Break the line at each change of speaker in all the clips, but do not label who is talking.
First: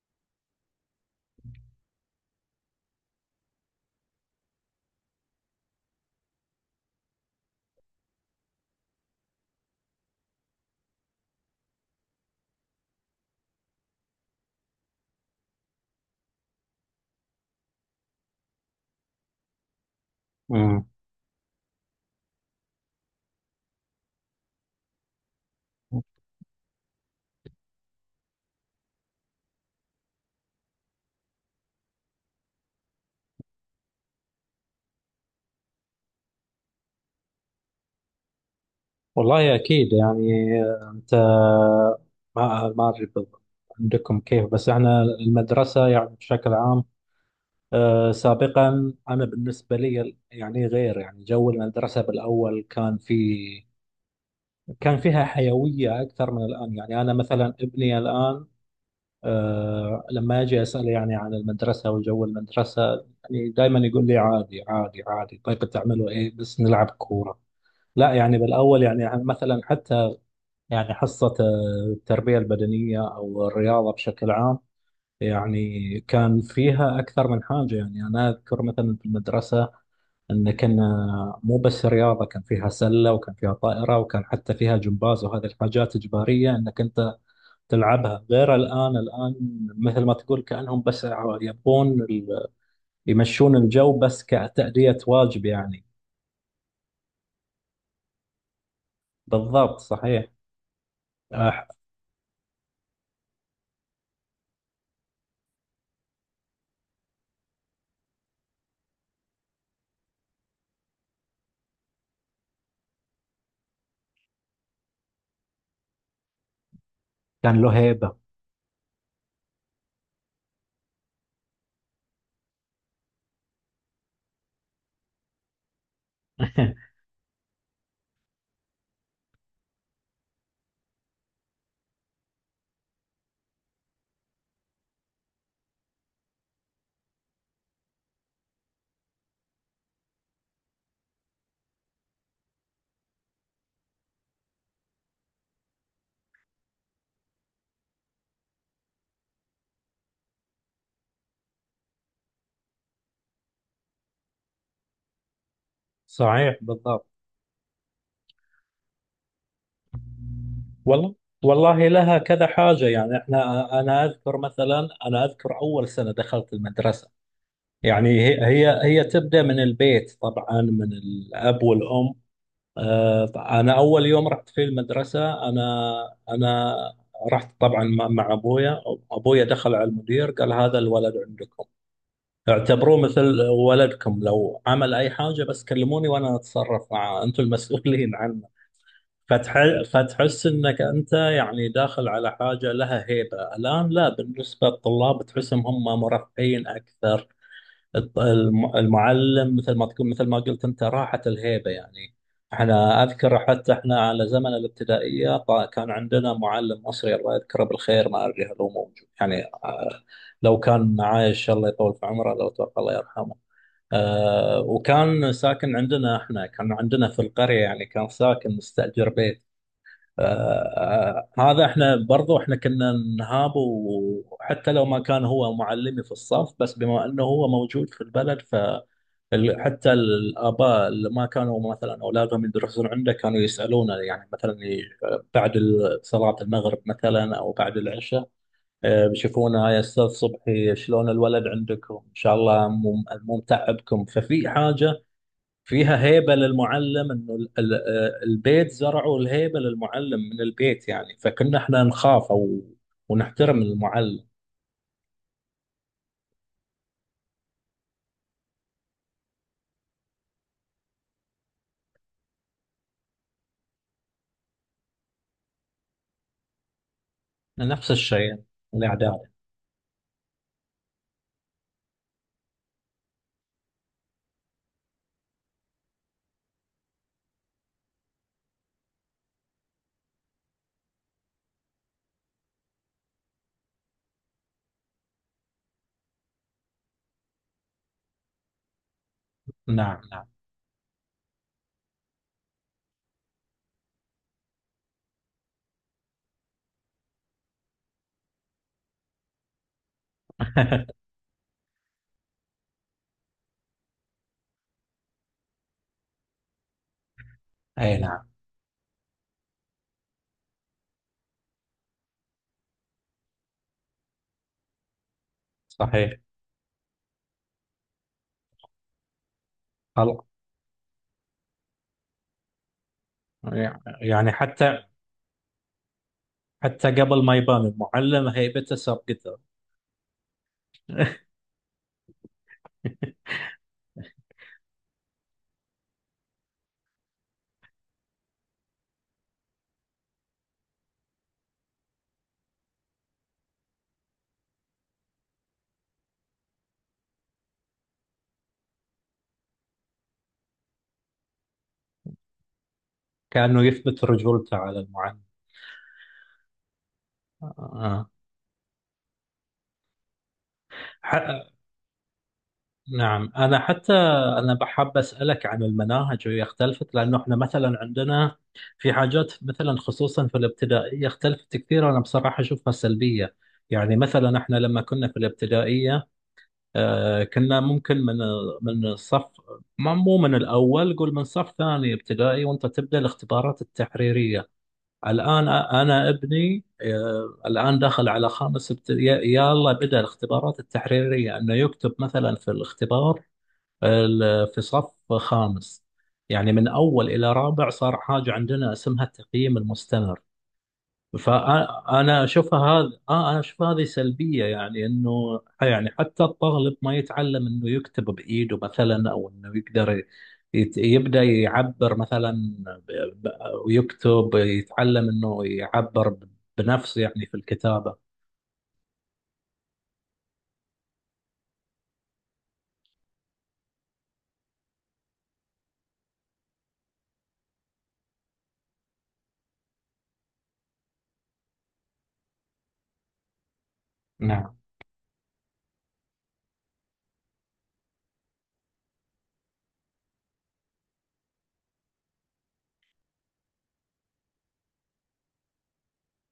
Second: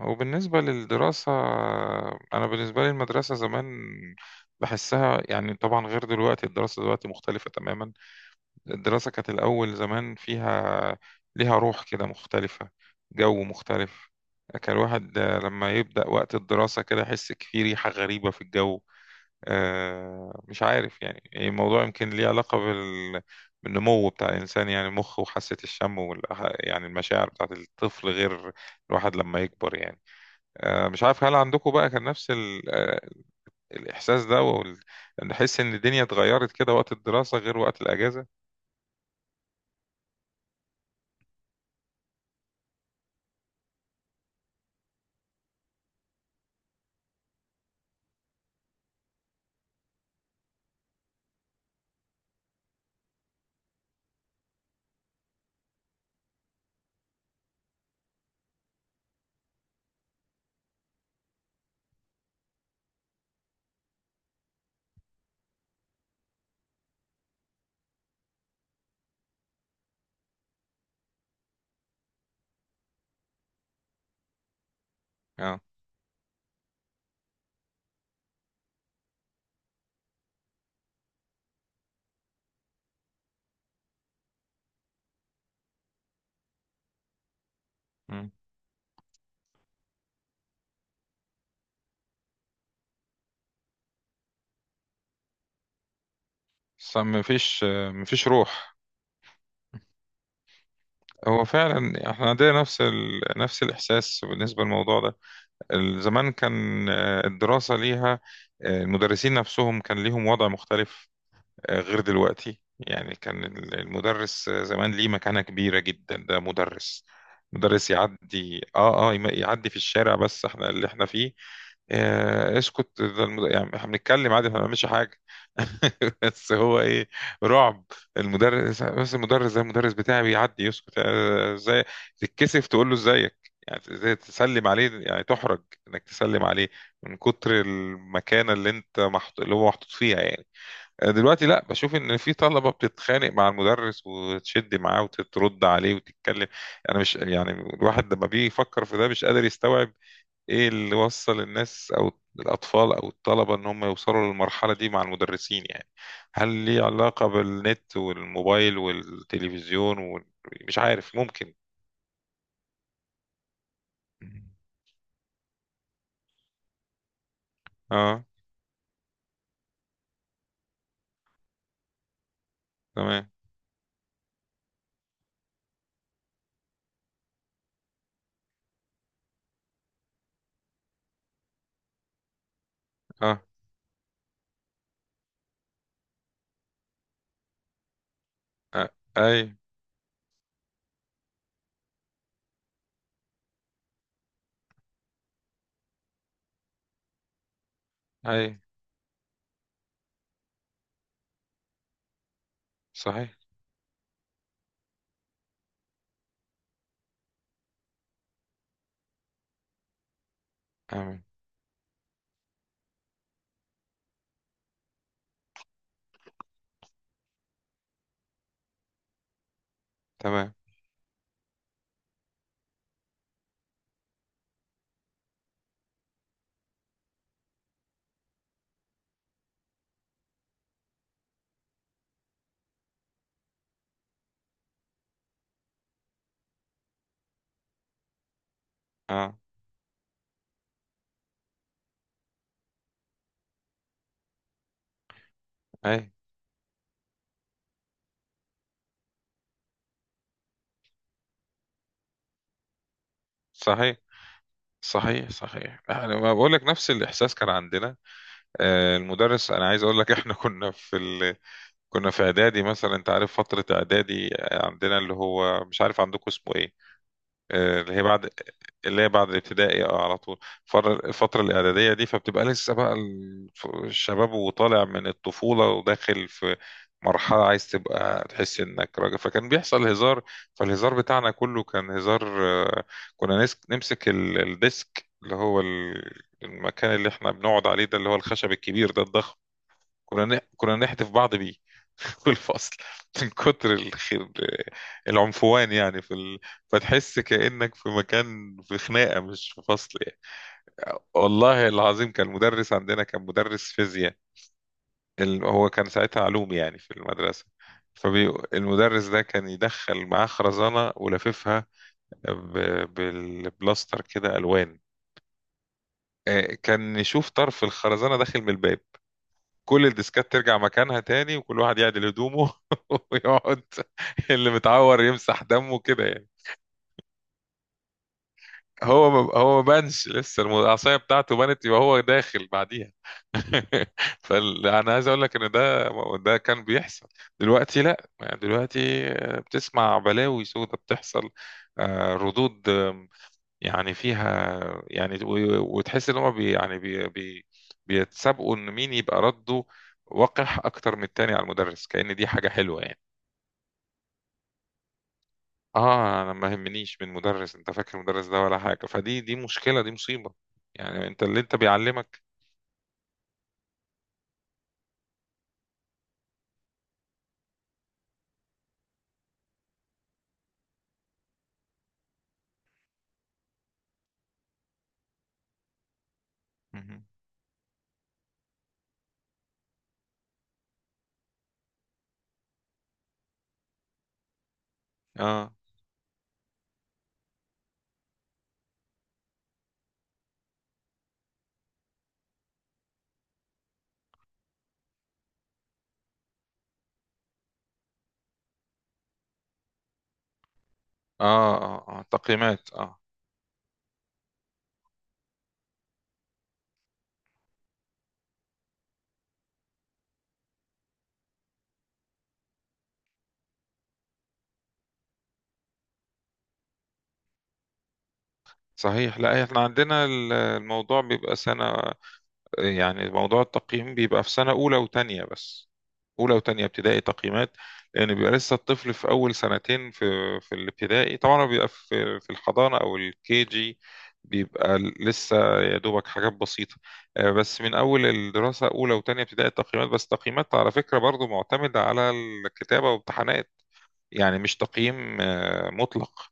وبالنسبة للدراسة، أنا بالنسبة لي المدرسة زمان بحسها يعني طبعا غير دلوقتي. الدراسة دلوقتي مختلفة تماما. الدراسة كانت الأول زمان فيها، ليها روح كده مختلفة، جو مختلف. كان الواحد لما يبدأ وقت الدراسة كده يحس في ريحة غريبة في الجو. مش
مم.
عارف يعني الموضوع يمكن ليه علاقة بالنمو بتاع الإنسان، يعني المخ وحاسة الشم يعني المشاعر بتاعت الطفل غير الواحد لما يكبر يعني. مش عارف هل عندكم بقى كان نفس الإحساس ده نحس إن الدنيا اتغيرت كده، وقت الدراسة غير وقت الأجازة.
والله أكيد يعني، أنت ما أدري بالضبط عندكم كيف، بس احنا المدرسة يعني بشكل عام، سابقا أنا بالنسبة لي يعني غير، يعني جو المدرسة بالأول كان فيها حيوية أكثر من الآن. يعني أنا مثلا ابني الآن، لما أجي أسأله يعني عن المدرسة وجو المدرسة، يعني دائما يقول لي: عادي، عادي، عادي. طيب بتعملوا إيه؟ بس نلعب كورة. لا، يعني بالأول يعني مثلا، حتى يعني حصة التربية البدنية أو الرياضة بشكل عام،
اه.
يعني كان فيها أكثر من حاجة. يعني أنا أذكر مثلا في المدرسة أن كنا مو بس رياضة، كان فيها سلة وكان فيها طائرة وكان حتى فيها جمباز، وهذه الحاجات إجبارية أنك أنت تلعبها،
مم.
غير الآن. مثل ما تقول، كأنهم بس يبون يمشون الجو بس كتأدية واجب يعني.
بس مفيش، مفيش روح.
بالضبط، صحيح.
هو
أح-
فعلا احنا عندنا نفس نفس الإحساس بالنسبة للموضوع ده. زمان كان، الدراسة ليها، المدرسين نفسهم كان ليهم وضع مختلف، غير دلوقتي. يعني كان المدرس زمان ليه مكانة كبيرة جدا. ده مدرس،
كان له
مدرس
هيبة.
يعدي يعدي في الشارع، بس احنا اللي احنا فيه، آه اسكت يعني احنا بنتكلم عادي، احنا ما بنعملش حاجة. بس هو ايه، رعب. المدرس، بس المدرس ده المدرس بتاعي بيعدي، يسكت. ازاي تتكسف تقول له ازيك، يعني ازاي تسلم عليه، يعني تحرج انك تسلم عليه من كتر المكانة اللي اللي هو محطوط فيها يعني. دلوقتي لا، بشوف ان في طلبه بتتخانق مع المدرس وتشد معاه وترد عليه وتتكلم. انا مش، يعني الواحد لما بيجي يفكر في ده مش قادر يستوعب ايه اللي وصل الناس او الاطفال او الطلبه ان هم يوصلوا للمرحله دي مع المدرسين يعني. هل
صحيح،
ليه
بالضبط.
علاقه بالنت والموبايل والتلفزيون ومش
والله،
عارف، ممكن.
والله لها كذا حاجة. يعني احنا، انا اذكر مثلا، انا اذكر اول سنة دخلت المدرسة. يعني
اه.
هي تبدأ من البيت طبعا، من الاب والام. آه،
تمام.
انا اول يوم رحت في المدرسة، انا رحت طبعا مع ابويا. ابويا دخل على المدير، قال: هذا الولد عندكم، اعتبروه مثل
اه,
ولدكم، لو عمل اي حاجة بس كلموني، وانا اتصرف معاه، انتم المسؤولين عنه.
آه. اي.
فتحس انك انت يعني داخل على حاجه لها هيبه. الان لا، بالنسبه للطلاب تحسهم هم مرفهين اكثر.
اي.
المعلم، مثل ما قلت انت، راحت الهيبه يعني. احنا اذكر
صحيح.
حتى، احنا على زمن الابتدائيه كان عندنا معلم مصري، الله يذكره بالخير، ما ادري هل هو موجود يعني. لو كان
آمين.
عايش الله يطول في عمره، لو توفى الله يرحمه. وكان ساكن عندنا، احنا كان عندنا في القريه يعني، كان ساكن مستاجر بيت.
تمام.
هذا احنا برضو احنا كنا نهاب، وحتى لو ما كان هو معلمي في الصف، بس بما انه هو موجود في البلد، فحتى الاباء اللي ما كانوا مثلا اولادهم يدرسون عنده كانوا يسالونه، يعني مثلا بعد صلاه المغرب مثلا او بعد العشاء.
اه.
بيشوفونه: يا استاذ صبحي، شلون الولد عندكم؟ ان شاء الله مو متعبكم. ففي حاجه
اي.
فيها هيبة للمعلم، انه البيت زرعوا الهيبة للمعلم من البيت يعني، فكنا احنا نخاف او ونحترم
صحيح.
المعلم.
صحيح، انا ما بقول لك نفس الاحساس كان عندنا. المدرس، انا عايز اقول لك احنا كنا في كنا في اعدادي مثلا، انت عارف فتره اعدادي، عندنا اللي هو، مش عارف عندكم اسمه ايه،
نفس
اللي هي بعد،
الشيء.
اللي هي
الاعداد.
بعد الابتدائي اه على طول. الفترة الإعدادية دي فبتبقى لسه بقى الشباب وطالع من الطفولة وداخل في مرحلة عايز تبقى تحس إنك راجل، فكان بيحصل هزار. فالهزار بتاعنا كله كان هزار. كنا نمسك الديسك، اللي هو المكان اللي احنا بنقعد عليه ده، اللي هو الخشب الكبير ده الضخم،
نعم، نعم.
كنا نحدف بعض بيه في الفصل، من كتر الخير، العنفوان يعني في فتحس كأنك في مكان، في خناقة مش في فصل يعني. والله العظيم كان المدرس عندنا كان مدرس فيزياء، هو كان ساعتها علوم يعني في المدرسة.
اي، نعم،
فالمدرس ده كان يدخل معاه خرزانة ولففها ب... بالبلاستر كده ألوان.
صحيح.
كان يشوف طرف الخرزانة داخل من الباب، كل
خلاص،
الديسكات ترجع مكانها تاني، وكل واحد يعدل هدومه ويقعد،
يعني
اللي
حتى،
متعور يمسح دمه كده يعني.
قبل ما يبان المعلم هيبته
هو ما
سبقته.
ما بانش لسه، العصايه بتاعته بانت، يبقى هو داخل بعديها. فانا عايز اقول لك ان ده، ده كان بيحصل. دلوقتي لا، يعني دلوقتي بتسمع بلاوي سودة بتحصل. ردود يعني فيها يعني، وتحس ان هم بي يعني بي بي بيتسابقوا ان مين يبقى رده وقح اكتر من التاني على المدرس، كأن دي حاجة حلوة يعني.
كأنه يثبت رجولته على المعلم.
اه، انا ما يهمنيش من مدرس، انت فاكر
آه.
المدرس ده ولا حاجة؟ دي مشكلة، دي مصيبة يعني. انت اللي
ح-
انت بيعلمك.
نعم، أنا حتى، أنا بحب أسألك عن المناهج، وهي اختلفت لأنه إحنا مثلا عندنا في حاجات، مثلا خصوصا في الابتدائية اختلفت كثير. أنا بصراحة أشوفها سلبية، يعني مثلا إحنا لما كنا في الابتدائية،
مهم.
كنا ممكن من الصف، مو من الأول، قول من صف ثاني ابتدائي، وأنت تبدأ الاختبارات التحريرية. الآن
اه.
أنا ابني الآن داخل على خامس ابتدائي، يلا بدأ الاختبارات التحريرية أنه يكتب مثلا في الاختبار في صف خامس. يعني من أول إلى رابع صار حاجة عندنا اسمها التقييم المستمر.
اه. آه.
فأنا أشوفها
تقييمات.
هذا،
اه.
أنا أشوف هذه سلبية، يعني إنه يعني حتى الطالب ما يتعلم إنه يكتب بإيده مثلا، أو إنه يقدر يبدأ يعبر مثلا ب- ب- ويكتب، يتعلم إنه يعبر بنفسه يعني في الكتابة.
صحيح. لا، احنا عندنا الموضوع بيبقى سنة، يعني موضوع التقييم بيبقى في سنة أولى وتانية بس، أولى وتانية ابتدائي تقييمات. لأن بيبقى لسه الطفل في أول سنتين في في الابتدائي، طبعا هو بيبقى في في الحضانة أو الكي جي،
نعم،
بيبقى لسه يا دوبك حاجات بسيطة. بس من أول الدراسة أولى وتانية ابتدائي التقييمات. بس التقييمات على فكرة برضو معتمدة على الكتابة وامتحانات، يعني مش تقييم مطلق.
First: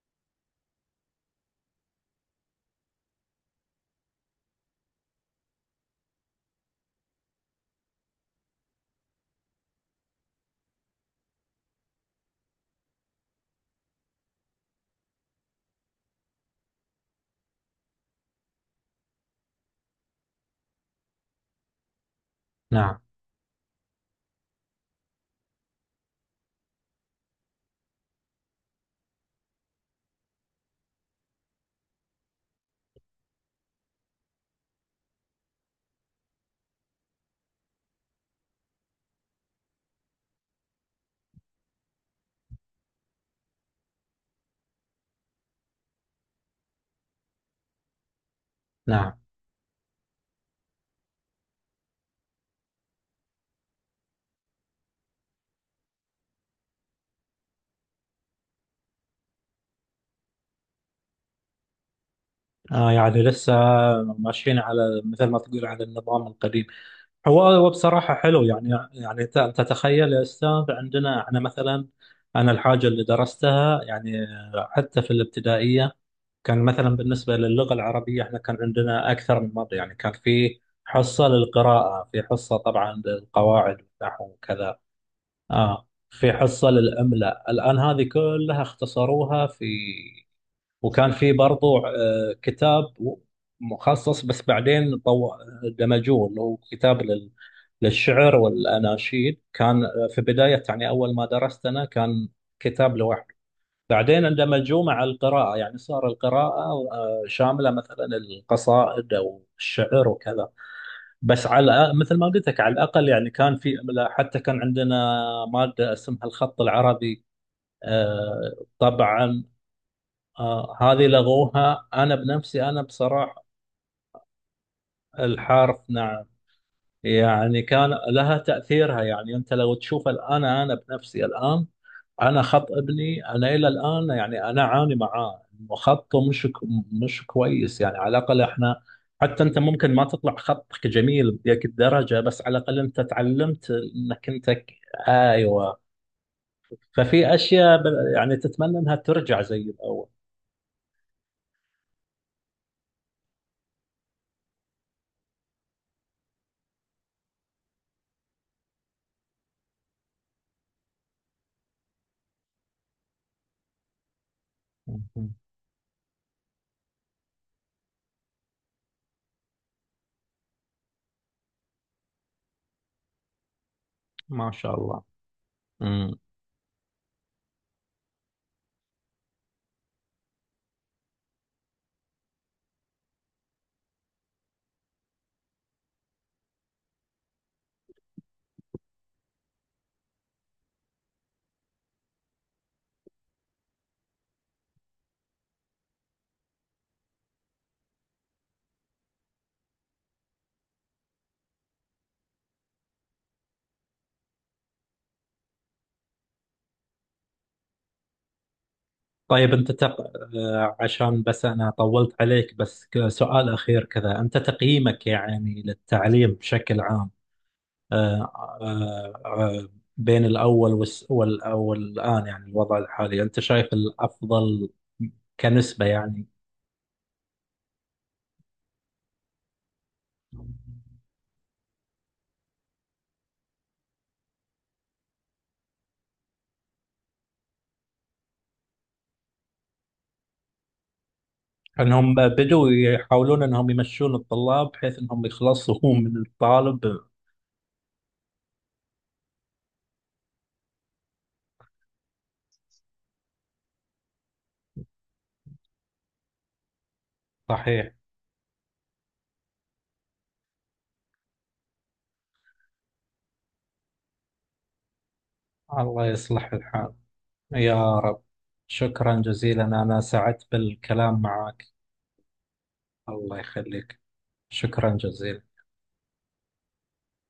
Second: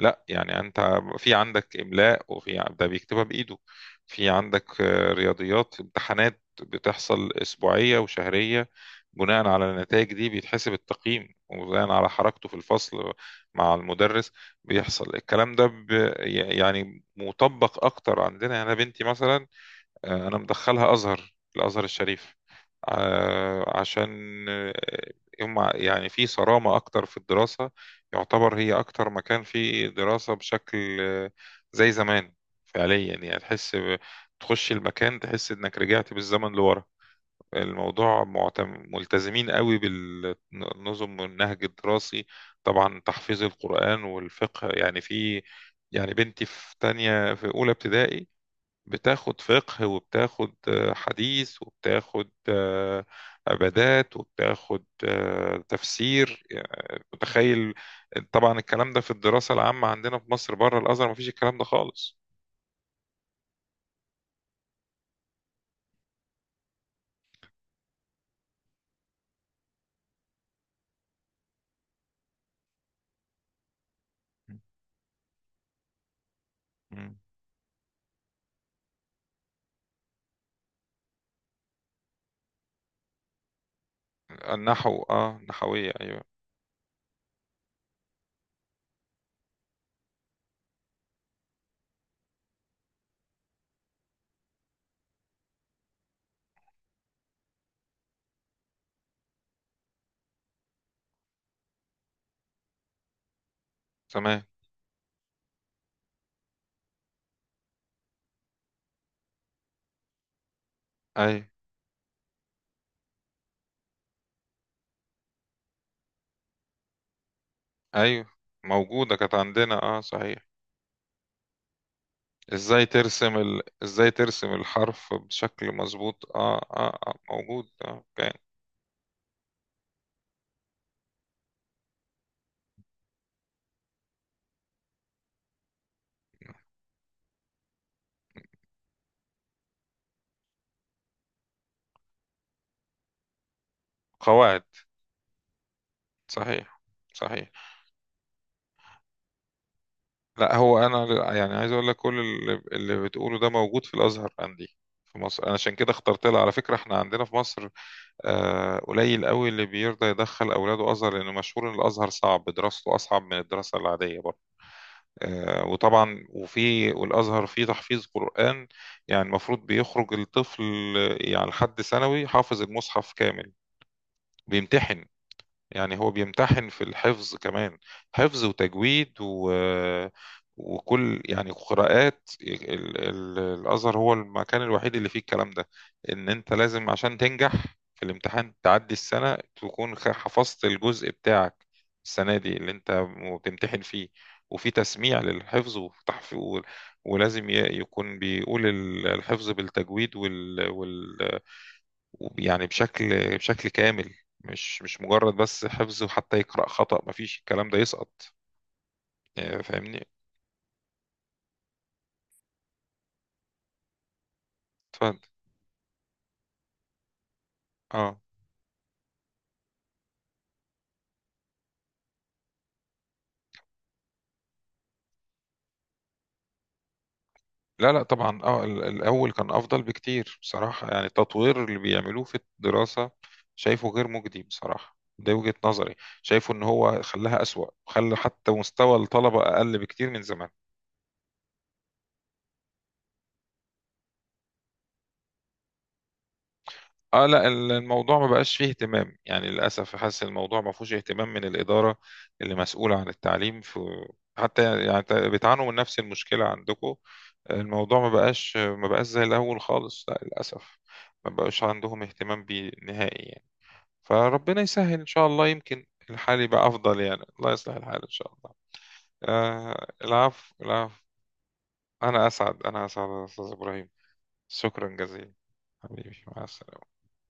لا، يعني انت في عندك املاء، وفي ده بيكتبها بايده، في عندك رياضيات، امتحانات بتحصل اسبوعيه وشهريه، بناء على النتائج دي بيتحسب التقييم، وبناء على حركته في الفصل مع المدرس بيحصل الكلام ده. يعني مطبق اكتر عندنا. يعني انا بنتي مثلا، انا مدخلها ازهر، الازهر الشريف،
نعم،
عشان، آه، هم يعني في صرامة اكتر في الدراسة، يعتبر هي اكتر مكان فيه دراسة بشكل زي زمان فعليا. يعني تحس تخش المكان تحس انك رجعت بالزمن لورا. الموضوع ملتزمين قوي بالنظم والنهج الدراسي، طبعا تحفيظ القرآن والفقه. يعني في، يعني بنتي في تانية، في أولى ابتدائي
نعم.
بتاخد فقه، وبتاخد حديث، وبتاخد عبادات، وبتاخد تفسير، يعني متخيل. طبعا الكلام ده في الدراسة العامة عندنا في مصر بره الأزهر مفيش الكلام ده خالص.
يعني لسه ماشيين، على مثل ما تقول، على النظام القديم. هو بصراحة حلو يعني، تتخيل يا أستاذ عندنا؟ أنا مثلا، أنا الحاجة اللي درستها يعني حتى في الابتدائية، كان مثلا
مم.
بالنسبة للغة العربية إحنا كان عندنا أكثر من مرة، يعني كان في حصة للقراءة، في حصة طبعا للقواعد والنحو وكذا،
النحو، اه، نحوية، ايوه.
في حصة للإملاء. الآن هذه كلها اختصروها في. وكان في برضو كتاب مخصص، بس بعدين دمجوه، اللي هو كتاب للشعر والأناشيد. كان في بداية، يعني أول ما درست أنا، كان كتاب لوحده، بعدين
تمام.
اندمجوه مع القراءة، يعني صار القراءة شاملة مثلا القصائد أو الشعر وكذا.
ايوه.
بس على مثل ما قلت لك، على الأقل يعني كان في، حتى كان عندنا مادة اسمها الخط العربي
ايوه موجودة كانت
طبعا.
عندنا اه صحيح.
هذه لغوها أنا بنفسي، أنا
ازاي ترسم
بصراحة.
ازاي ترسم الحرف بشكل
الحرف، نعم.
مظبوط، اه، آه.
يعني
موجود
كان
اه كان.
لها تأثيرها، يعني أنت لو تشوف الآن، أنا بنفسي الآن، أنا خط ابني، أنا إلى الآن يعني أنا أعاني معاه إنه خطه مش كويس. يعني على الأقل إحنا، حتى أنت ممكن ما تطلع خطك جميل بديك الدرجة، بس على الأقل أنت تعلمت إنك أنت
قواعد.
أيوه.
صحيح.
ففي
صحيح.
أشياء يعني تتمنى إنها ترجع زي الأول.
لا، هو انا يعني عايز اقول لك، كل اللي بتقوله ده موجود في الازهر عندي في مصر. انا عشان كده اخترت لها. على فكره احنا عندنا في مصر قليل قوي اللي بيرضى يدخل اولاده ازهر، لانه مشهور ان الازهر صعب، دراسته اصعب من الدراسه العاديه برضه.
مهم.
وطبعا والازهر فيه تحفيظ قران، يعني المفروض بيخرج الطفل يعني لحد ثانوي حافظ المصحف كامل.
ما شاء الله.
بيمتحن، يعني هو
مم.
بيمتحن في الحفظ كمان، حفظ وتجويد وكل يعني قراءات. الأزهر هو المكان الوحيد اللي فيه الكلام ده، إن أنت لازم عشان تنجح في الامتحان تعدي السنة تكون حفظت الجزء بتاعك السنة دي اللي أنت بتمتحن فيه. وفي تسميع للحفظ وتحفيظ، ولازم يكون بيقول الحفظ بالتجويد يعني بشكل، بشكل كامل، مش مجرد بس حفظ، وحتى يقرأ خطأ مفيش الكلام ده، يسقط.
طيب، أنت
فاهمني.
عشان بس أنا طولت عليك، بس سؤال أخير كذا. أنت تقييمك
اتفضل.
يعني للتعليم بشكل عام،
اه.
آه، آه، آه، بين الأول والآن يعني الوضع الحالي، أنت شايف الأفضل كنسبة يعني؟
لا لا، طبعا اه الاول كان افضل بكتير بصراحة. يعني التطوير اللي بيعملوه في الدراسة شايفه غير مجدي بصراحة، ده وجهة نظري. شايفه ان هو خلاها اسوأ، خلى حتى مستوى الطلبة اقل بكتير من زمان.
أنهم بدوا يحاولون أنهم يمشون الطلاب بحيث أنهم يخلصوا من الطالب.
اه، لا الموضوع ما بقاش فيه اهتمام يعني للاسف. حاسس الموضوع ما فيهوش اهتمام من الاداره اللي مسؤوله عن التعليم في، حتى يعني بتعانوا من نفس المشكله عندكم.
صحيح.
الموضوع ما بقاش، زي الاول خالص، لا للاسف. ما بقاش عندهم اهتمام بيه نهائي يعني. فربنا يسهل ان شاء الله، يمكن
الله
الحال
يصلح
يبقى
الحال،
افضل، يعني الله يصلح
يا
الحال ان
رب.
شاء الله.
شكرا جزيلا،
آه،
أنا سعدت
العفو، العفو.
بالكلام معك.
انا اسعد، انا اسعد يا
الله
استاذ ابراهيم.
يخليك.
شكرا
شكرا
جزيلا.
جزيلا.
حبيبي مع السلامه.